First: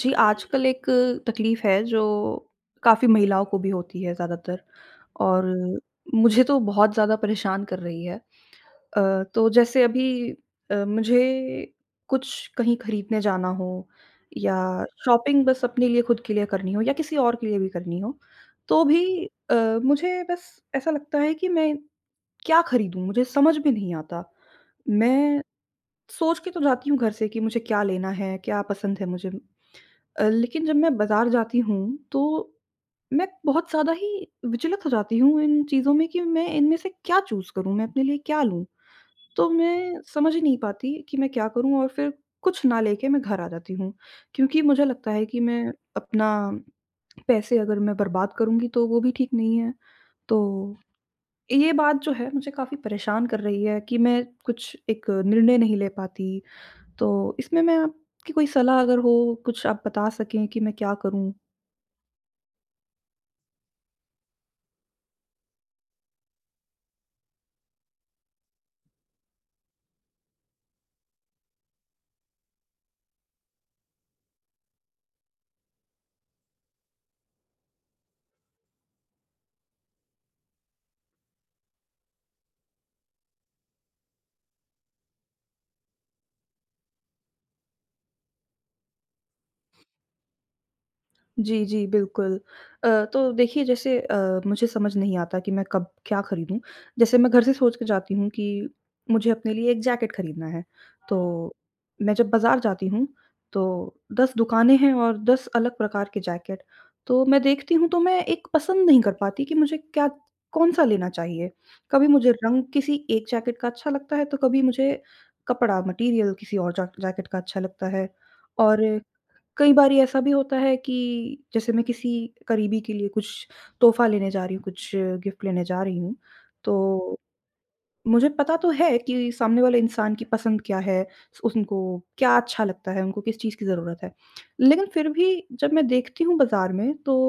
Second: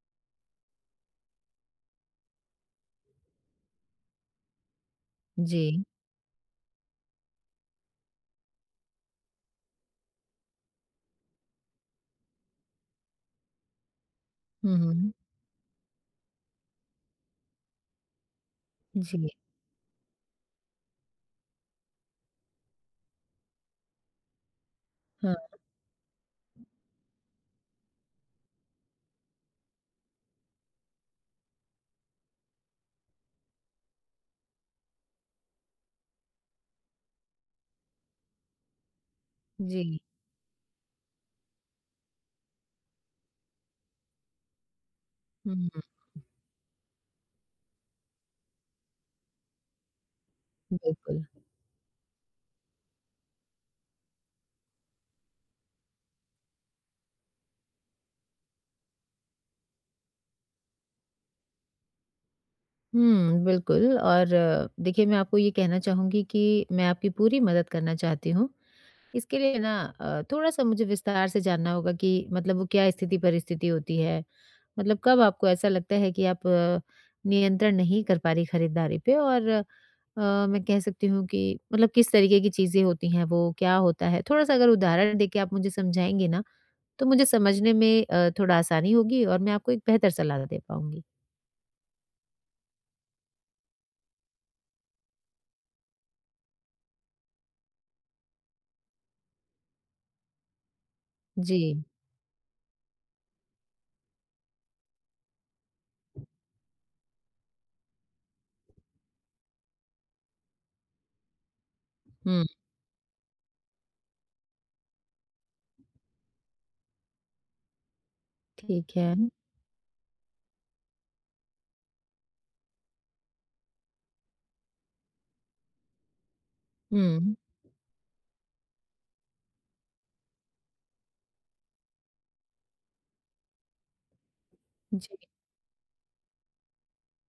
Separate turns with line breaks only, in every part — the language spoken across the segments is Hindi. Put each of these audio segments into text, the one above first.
जी, आजकल एक तकलीफ़ है जो काफ़ी महिलाओं को भी होती है ज़्यादातर और
जी।
मुझे तो बहुत ज़्यादा परेशान कर रही है। तो जैसे अभी मुझे कुछ कहीं खरीदने जाना हो या
हुँ, हुँ।
शॉपिंग बस अपने लिए खुद के लिए करनी हो या किसी और के लिए भी करनी हो, तो भी
जी,
अ, मुझे बस ऐसा लगता है कि मैं क्या खरीदूँ? मुझे समझ में नहीं आता।
हाँ,
मैं सोच के तो जाती हूँ घर से कि मुझे क्या लेना है, क्या पसंद है मुझे। लेकिन जब मैं बाज़ार जाती हूँ तो मैं बहुत ज़्यादा ही विचलित हो जाती हूँ इन चीज़ों में कि मैं इनमें से क्या चूज़ करूँ, मैं अपने लिए क्या लूँ? तो
जी।
मैं समझ ही नहीं पाती कि मैं क्या करूँ और फिर कुछ ना लेके मैं घर आ जाती हूँ। क्योंकि मुझे लगता है कि
हुँ,
मैं अपना पैसे अगर मैं बर्बाद करूँगी तो वो भी ठीक नहीं है। तो
बिल्कुल।
ये बात जो है मुझे काफ़ी परेशान कर रही है कि मैं कुछ एक निर्णय नहीं ले पाती। तो इसमें मैं आपकी कोई सलाह अगर हो, कुछ आप बता सकें कि मैं क्या करूँ?
हुँ, बिल्कुल और देखिए मैं आपको ये कहना चाहूँगी कि मैं आपकी पूरी मदद करना चाहती हूँ। इसके लिए ना थोड़ा-सा मुझे विस्तार से जानना होगा कि मतलब वो क्या स्थिति-परिस्थिति होती है? मतलब कब आपको ऐसा लगता है कि आप नियंत्रण नहीं कर पा रही खरीदारी पे और मैं कह सकती हूँ कि मतलब किस तरीके की चीज़ें होती हैं वो, क्या होता है? थोड़ा-सा अगर उदाहरण देके आप मुझे समझाएँगी ना, तो मुझे समझने में थोड़ा आसानी होगी और मैं आपको एक बेहतर सलाह दे पाऊँगी।
जी, जी, बिल्कुल। तो देखिए जैसे मुझे समझ नहीं आता कि मैं कब क्या खरीदूँ? जैसे मैं घर से सोच के जाती हूँ कि मुझे अपने लिए एक जैकेट खरीदना है, तो
जी,
मैं जब बाज़ार जाती हूँ, तो 10 दुकानें हैं और 10 अलग प्रकार के जैकेट। तो मैं देखती हूँ, तो मैं एक पसंद नहीं कर पाती कि मुझे क्या कौन-सा लेना चाहिए। कभी मुझे
हुँ,
रंग किसी एक जैकेट का अच्छा लगता है, तो कभी मुझे कपड़ा मटीरियल किसी और जा जैकेट का अच्छा लगता है। और
ठीक है।
कई बारी ऐसा भी होता है कि जैसे मैं किसी करीबी के लिए कुछ तोहफ़ा लेने जा रही हूँ, कुछ गिफ्ट लेने जा रही हूँ, तो
हुँ,
मुझे पता तो है कि सामने वाले इंसान की पसंद क्या है, स उनको क्या अच्छा लगता है, उनको किस चीज़ की ज़रूरत है। लेकिन फिर
जी,
भी जब मैं देखती हूँ बाज़ार में तो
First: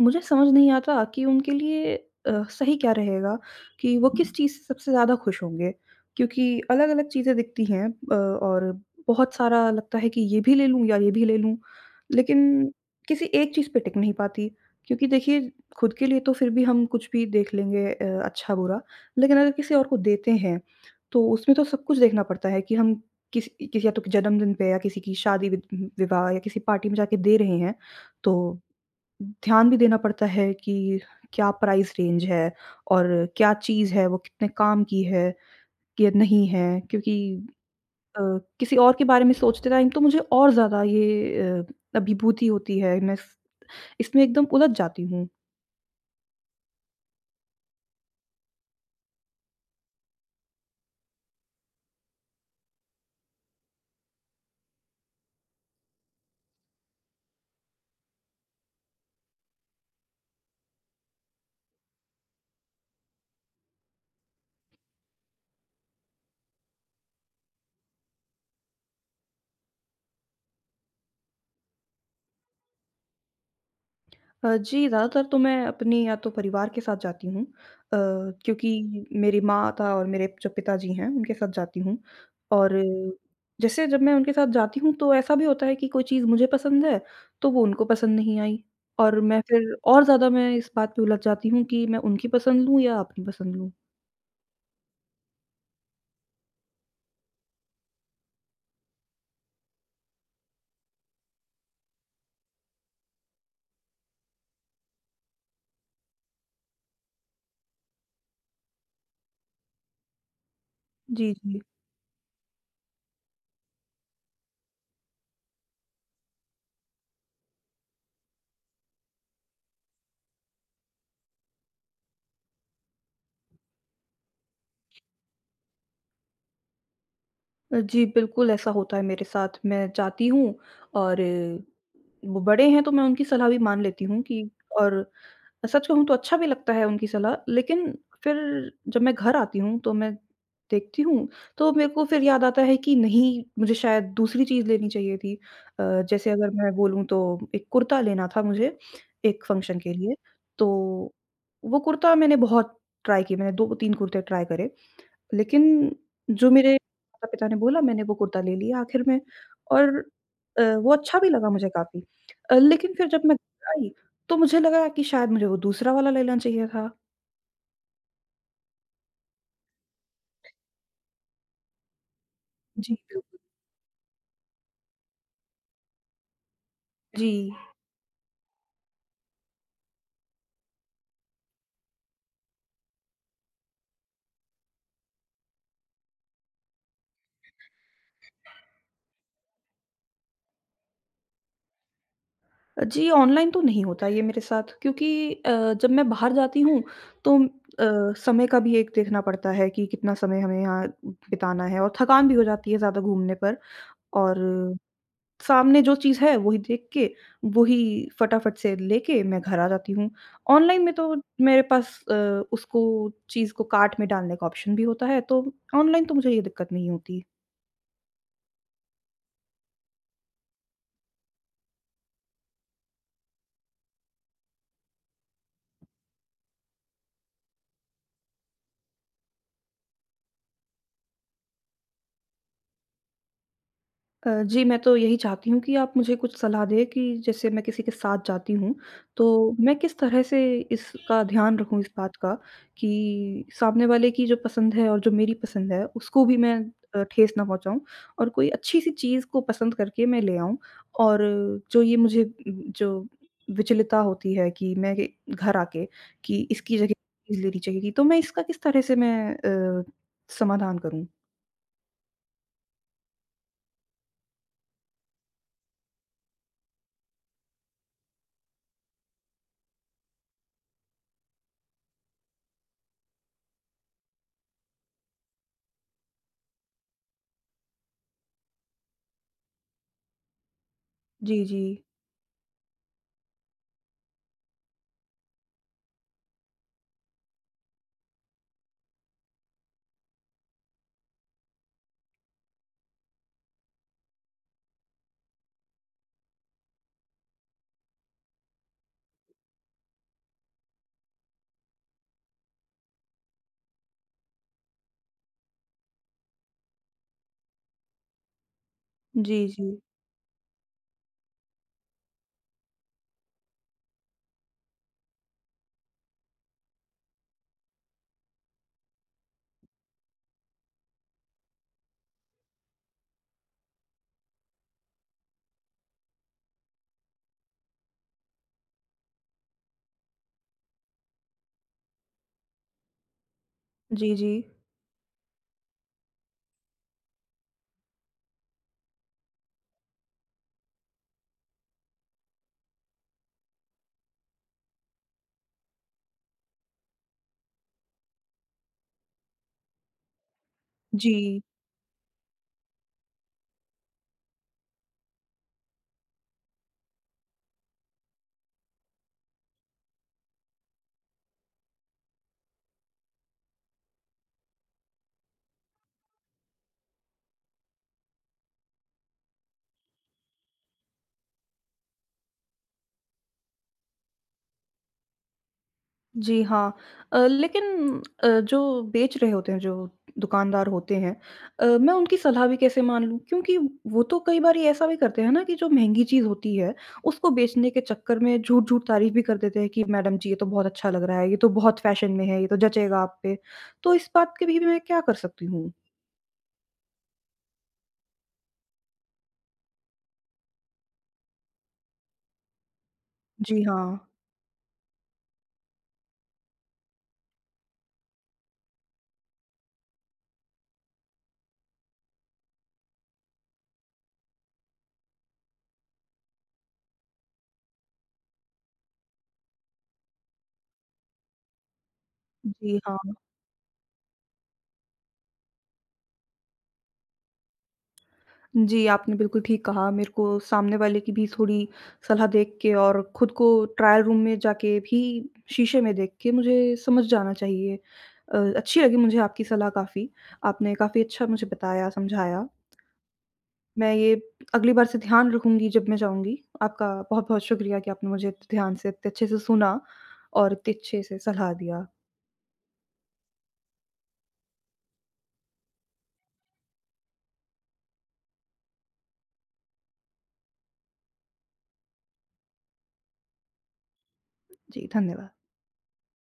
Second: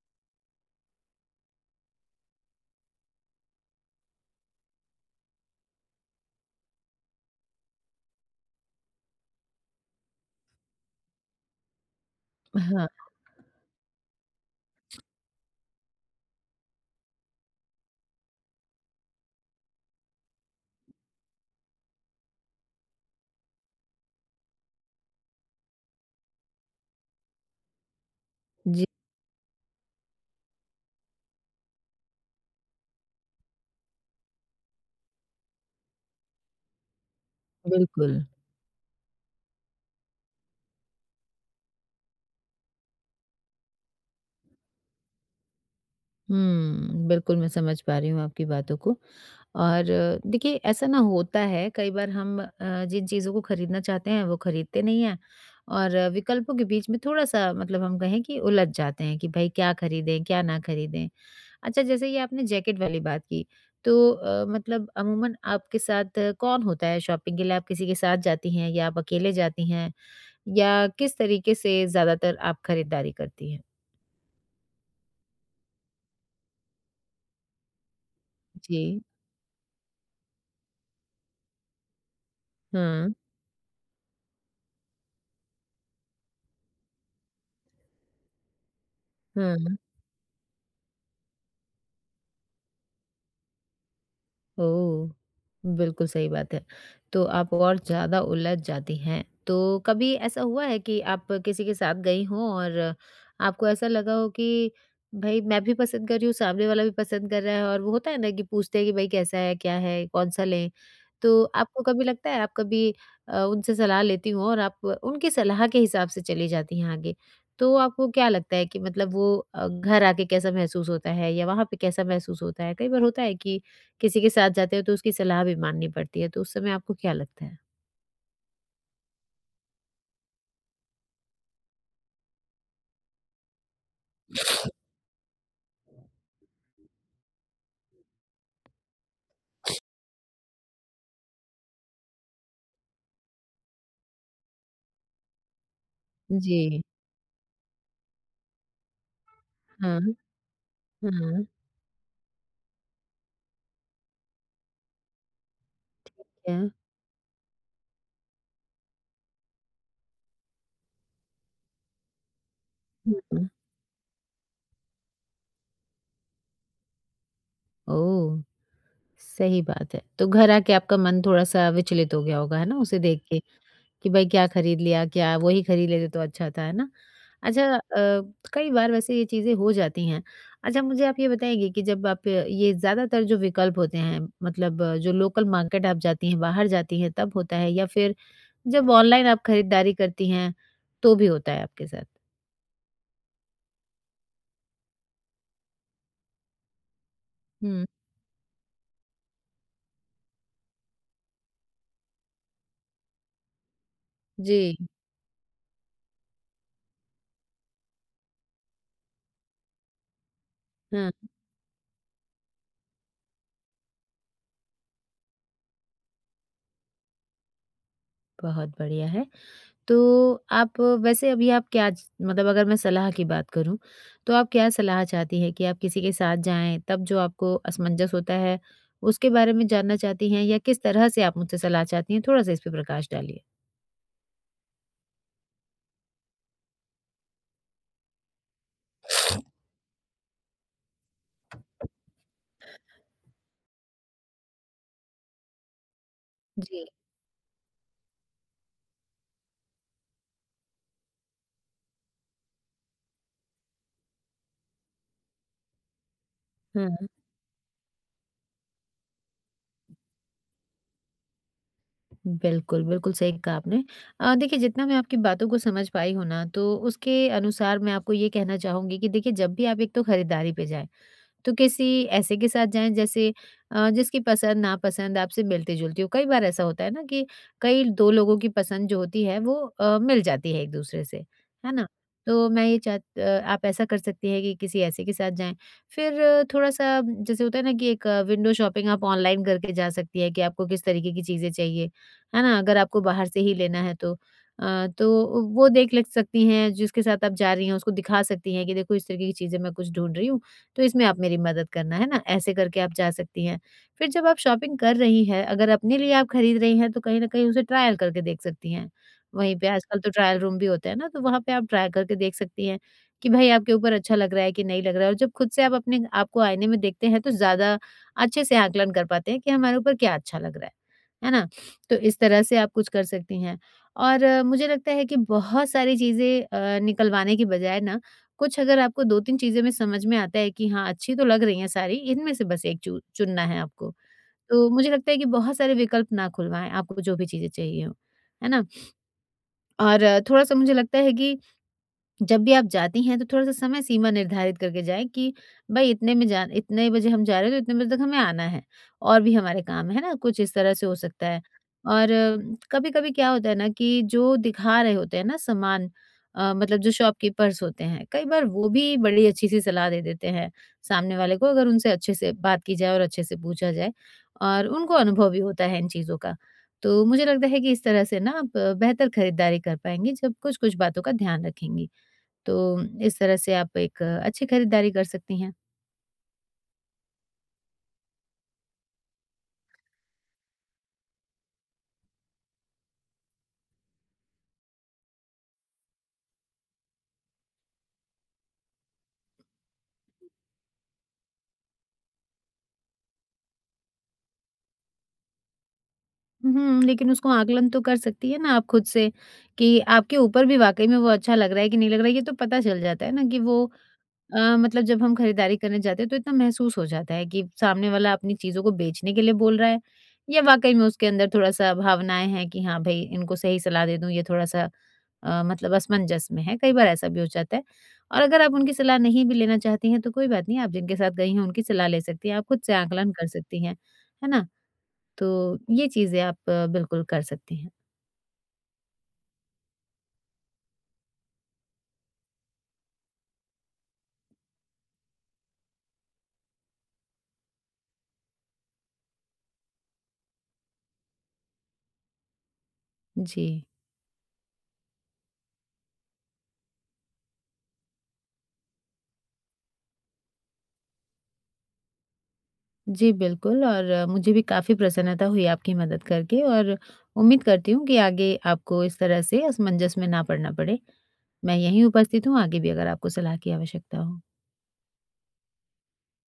मुझे समझ नहीं आता कि उनके लिए सही क्या रहेगा कि वो किस चीज़ से सबसे ज़्यादा खुश होंगे क्योंकि अलग-अलग चीज़ें दिखती हैं और बहुत सारा लगता है कि ये भी ले लूँ या ये भी ले लूँ, लेकिन
हाँ,
किसी एक चीज़ पे टिक नहीं पाती। क्योंकि देखिए खुद के लिए तो फिर भी हम कुछ भी देख लेंगे अच्छा-बुरा, लेकिन अगर किसी और को देते हैं तो उसमें तो सब कुछ देखना पड़ता है कि हम किसी या तो जन्मदिन पे या किसी की शादी वि विवाह या किसी पार्टी में जाके दे रहे हैं, तो
जी,
ध्यान भी देना पड़ता है कि क्या प्राइस रेंज है और क्या चीज़ है, वो कितने काम की है या नहीं है। क्योंकि
बिल्कुल।
अ, किसी और के बारे में सोचते टाइम तो मुझे और ज़्यादा ये अभिभूति होती है। मैं इस इसमें एकदम उलझ जाती हूँ।
हुँ, बिल्कुल मैं समझ पा रही हूँ आपकी बातों को और देखिए ऐसा ना होता है कई बार हम जिन चीज़ों को खरीदना चाहते हैं वो खरीदते नहीं हैं और विकल्पों के बीच में थोड़ा-सा मतलब हम कहें कि उलझ जाते हैं कि भई क्या खरीदें, क्या ना खरीदें? अच्छा, जैसे ये आपने जैकेट वाली बात की, तो मतलब अमूमन आपके साथ कौन होता है शॉपिंग के लिए? आप किसी के साथ जाती हैं या आप अकेले जाती हैं? या किस तरीके से ज़्यादातर आप खरीदारी करती हैं?
जी, ज़्यादातर तो मैं अपने या तो परिवार के साथ जाती हूँ, क्योंकि
जी।
मेरी माता और मेरे जो पिताजी हैं, उनके साथ जाती हूँ और
हुँ,
जैसे जब मैं उनके साथ जाती हूँ, तो ऐसा भी होता है कि कोई चीज़ मुझे पसंद है, तो वो उनको पसंद नहीं आई और मैं फिर
हुँ।
और ज़्यादा मैं इस बात पे उलझ जाती हूँ कि मैं उनकी पसंद लूँ या अपनी पसंद लूँ।
ओह! बिल्कुल सही बात है। तो आप और ज़्यादा उलझ जाती हैं। तो कभी ऐसा हुआ है कि आप किसी के साथ गई हों और आपको ऐसा लगा हो कि भई मैं भी पसंद कर रही हूँ, सामने वाला भी पसंद कर रहा है और वो होता है ना कि पूछते हैं कि भई कैसा है, क्या है, कौन-सा लें?
जी,
तो
जी।
आपको कभी लगता है आप कभी उनसे सलाह लेती हो और आप उनकी सलाह के हिसाब से चली जाती हैं आगे। तो आपको क्या लगता है कि मतलब वो घर आके कैसा महसूस होता है या वहाँ पे कैसा महसूस होता है? कई बार होता है कि किसी के साथ जाते हो तो उसकी सलाह भी माननी पड़ती है, तो उस समय आपको क्या लगता है?
जी, बिल्कुल ऐसा होता है मेरे साथ। मैं जाती हूँ और वो बड़े हैं, तो मैं उनकी सलाह भी मान लेती हूँ कि और सच कहूँ तो अच्छा भी लगता है उनकी सलाह, लेकिन फिर जब मैं घर आती हूँ, तो मैं देखती हूँ, तो मेरे को फिर याद आता है कि नहीं, मुझे शायद दूसरी चीज़ लेनी चाहिए थी। अ, जैसे अगर मैं
जी।
बोलूँ तो एक कुर्ता लेना था मुझे, एक फंक्शन के लिए,
हाँ,
तो
हाँ,
वो कुर्ता मैंने बहुत ट्राई किए, मैंने 2-3 कुर्ते ट्राई करे। लेकिन जो
क्या?
मेरे माता-पिता ने बोला मैंने वो कुर्ता ले लिया आखिर में और वो अच्छा भी लगा मुझे काफ़ी। लेकिन फिर
हुँ,
जब मैं
हुँ।
घर आई तो मुझे लगा कि शायद मुझे वो दूसरा वाला लेना चाहिए था।
ओह! सही बात है। तो घर आके आपका मन थोड़ा-सा विचलित हो गया होगा, है ना,
जी,
उसे देख
बिल्कुल।
के कि भाई क्या खरीद लिया, क्या वही खरीद लेते तो अच्छा था, है ना?
जी।
अच्छा कई बार वैसे ये चीज़ें हो जाती हैं। अच्छा मुझे आप ये बताइए कि जब आप ये ज़्यादातर जो विकल्प होते हैं मतलब जो लोकल मार्केट आप जाती हैं, बाहर जाती हैं तब होता है या फिर जब ऑनलाइन आप खरीदारी करती हैं, तो भी होता है आपके साथ?
जी, ऑनलाइन तो नहीं होता ये मेरे साथ, क्योंकि अ, जब मैं बाहर जाती हूँ तो
हुँ।
अ, समय का भी एक देखना पड़ता है कि कितना समय हमें यहाँ बिताना है और थकान भी हो जाती है ज़्यादा घूमने पर और
जी,
सामने जो चीज़ है वही देख के, वही फटाफट से लेके मैं घर आ जाती हूँ। ऑनलाइन में
हाँ,
तो मेरे पास उसको चीज़ को कार्ट में डालने का ऑप्शन भी होता है, तो ऑनलाइन तो मुझे ये दिक्कत नहीं होती।
बहुत बढ़िया है। तो आप वैसे अभी आप क्या च मतलब अगर मैं सलाह की बात करूँ, तो आप क्या सलाह चाहती हैं कि आप किसी के साथ जाएँ, तब जो आपको असमंजस होता है, उसके बारे में जानना चाहती हैं या किस तरह से आप मुझसे सलाह चाहती हैं? थोड़ा-सा इस पे प्रकाश डालिए।
जी, मैं तो यही चाहती हूँ कि आप मुझे कुछ सलाह दें कि जैसे मैं किसी के साथ जाती हूँ, तो मैं किस तरह से इसका ध्यान रखूँ इस बात का कि सामने वाले की जो पसंद है और जो मेरी पसंद है, उसको भी मैं
जी।
ठेस ना पहुँचाऊँ और कोई अच्छी-सी चीज़ को पसंद करके मैं ले आऊँ। और जो ये मुझे जो विचलितता होती है कि मैं ये घर आके कि इसकी जगह
हाँ।
चीज़ लेनी चाहिए थी, तो मैं इसका किस तरह से अ, समाधान करूँ?
बिल्कुल, बिल्कुल सही कहा आपने। देखिए जितना मैं आपकी बातों को समझ पाई हूँ ना, तो उसके अनुसार मैं आपको ये कहना चाहूँगी कि देखिए जब भी आप एक तो खरीदारी पे जाएँ, तो किसी ऐसे के साथ जाएँ जैसे जिसकी पसंद नापसंद आपसे मिलती-जुलती हो। कई बार ऐसा होता है ना कि कई 2 लोगों की पसंद जो होती है वो मिल जाती है एक-दूसरे से,
जी, जी।
है ना? तो मैं ये आप ऐसा कर सकती हैं कि किसी ऐसे के साथ जाएँ। फिर थोड़ा-सा जैसे होता है ना कि एक विंडो शॉपिंग आप ऑनलाइन करके जा सकती हैं कि आपको किस तरीके की चीज़ें चाहिए, है ना? अगर आपको बाहर से ही लेना है तो। तो वो देख लग सकती हैं, जिसके साथ आप जा रही हैं उसको दिखा सकती हैं कि देखो इस तरीके की चीज़ें मैं कुछ ढूँढ रही हूँ। तो इसमें आप मेरी मदद करना, है ना? ऐसे करके आप जा सकती हैं। फिर जब आप शॉपिंग कर रही हैं, अगर अपने लिए आप खरीद रही हैं, तो कहीं न कहीं उसे ट्रायल करके देख सकती हैं।
जी,
वहीं पे
जी।
आजकल तो ट्रायल रूम भी होते हैं ना, तो वहाँ पे आप ट्राई करके देख सकती हैं कि भई आपके ऊपर अच्छा लग रहा है कि नहीं लग रहा है और जब खुद से आप अपने आपको आईने में देखते हैं, तो ज़्यादा अच्छे से आकलन कर पाते हैं कि हमारे ऊपर क्या अच्छा लग रहा है। है ना? तो इस तरह से आप कुछ कर सकती हैं और मुझे लगता है कि बहुत सारी चीज़ें निकलवाने की बजाय ना कुछ अगर आपको 2-3 चीज़ें में समझ में आता है कि हाँ, अच्छी तो लग रही हैं सारी, इनमें से बस एक चू चुनना है आपको।
जी, जी।
तो मुझे लगता है कि बहुत सारे विकल्प ना खुलवाएँ आपको जो भी चीज़ें चाहिए हों, है ना? और थोड़ा-सा मुझे लगता है कि जब भी आप जाती हैं तो थोड़ा-सा समय सीमा निर्धारित करके जाएँ कि भई इतने में जा इतने बजे हम जा रहे हैं तो इतने बजे तक हमें आना है। और भी हमारे काम है ना, कुछ इस तरह से हो सकता है।
जी,
और कभी-कभी क्या होता है ना कि जो दिखा रहे होते हैं ना सामान मतलब जो शॉपकीपर्स होते हैं, कई बार वो भी बड़ी अच्छी-सी सलाह दे देते हैं सामने वाले को अगर उनसे अच्छे से बात की जाए और अच्छे से पूछा जाए। और उनको अनुभव भी होता है इन चीज़ों का। तो मुझे लगता है कि इस तरह से ना आप बेहतर खरीदारी कर पाएँगी जब कुछ-कुछ बातों का ध्यान रखेंगी। तो इस तरह से आप एक अच्छी खरीदारी कर सकती हैं।
जी हाँ। लेकिन जो बेच रहे होते हैं, जो दुकानदार होते हैं, मैं उनकी सलाह भी कैसे मान लूँ? क्योंकि वो तो कई बारी ऐसा भी करते हैं ना कि जो महँगी चीज़ होती है, उसको बेचने के चक्कर में झूठ-झूठ तारीफ़ भी कर देते हैं कि मैडम जी ये तो बहुत अच्छा लग रहा है, ये तो बहुत फ़ैशन में है, ये तो जचेगा आप पे। तो इस बात के भी मैं क्या कर सकती हूँ?
हुँ, लेकिन उसको आकलन तो कर सकती हैं ना आप खुद से कि आपके ऊपर भी वाक़ई में वो अच्छा लग रहा है कि नहीं लग रहा है, ये तो पता चल जाता है ना कि
जी
वो
हाँ।
मतलब जब हम खरीदारी करने जाते हैं तो इतना महसूस हो जाता है कि सामने वाला अपनी चीज़ों को बेचने के लिए बोल रहा है या वाक़ई में उसके अंदर थोड़ा-सा भावनाएँ हैं कि हाँ, भई इनको सही सलाह दे दूँ, ये थोड़ा-सा मतलब असमंजस में है, कई बार ऐसा भी हो जाता है। और अगर आप उनकी सलाह नहीं भी लेना चाहती हैं, तो कोई बात नहीं, आप जिनके साथ गई हैं, उनकी सलाह ले सकती हैं। आप खुद से
जी हाँ।
आकलन कर सकती हैं, है ना? तो ये चीज़ें आप बिल्कुल कर सकती हैं।
जी, आपने बिल्कुल ठीक कहा। मेरे को सामने वाले की भी थोड़ी सलाह देख के और खुद को ट्रायल रूम में जाके भी शीशे में देख के मुझे समझ जाना चाहिए। अच्छी लगी मुझे आपकी सलाह काफ़ी। आपने काफ़ी अच्छा मुझे बताया, समझाया।
जी।
मैं ये अगली बार से ध्यान रखूँगी जब मैं जाऊँगी। आपका बहुत-बहुत शुक्रिया कि आपने मुझे इतने ध्यान से, इतने अच्छे से सुना और इतने अच्छे से सलाह दिया।
जी, बिल्कुल और मुझे भी काफ़ी प्रसन्नता हुई आपकी मदद करके और उम्मीद करती हूँ कि आगे आपको इस तरह से असमंजस में ना पड़ना पड़े। मैं यहीं उपस्थित हूँ, आगे भी अगर आपको सलाह की आवश्यकता हो।
जी, धन्यवाद।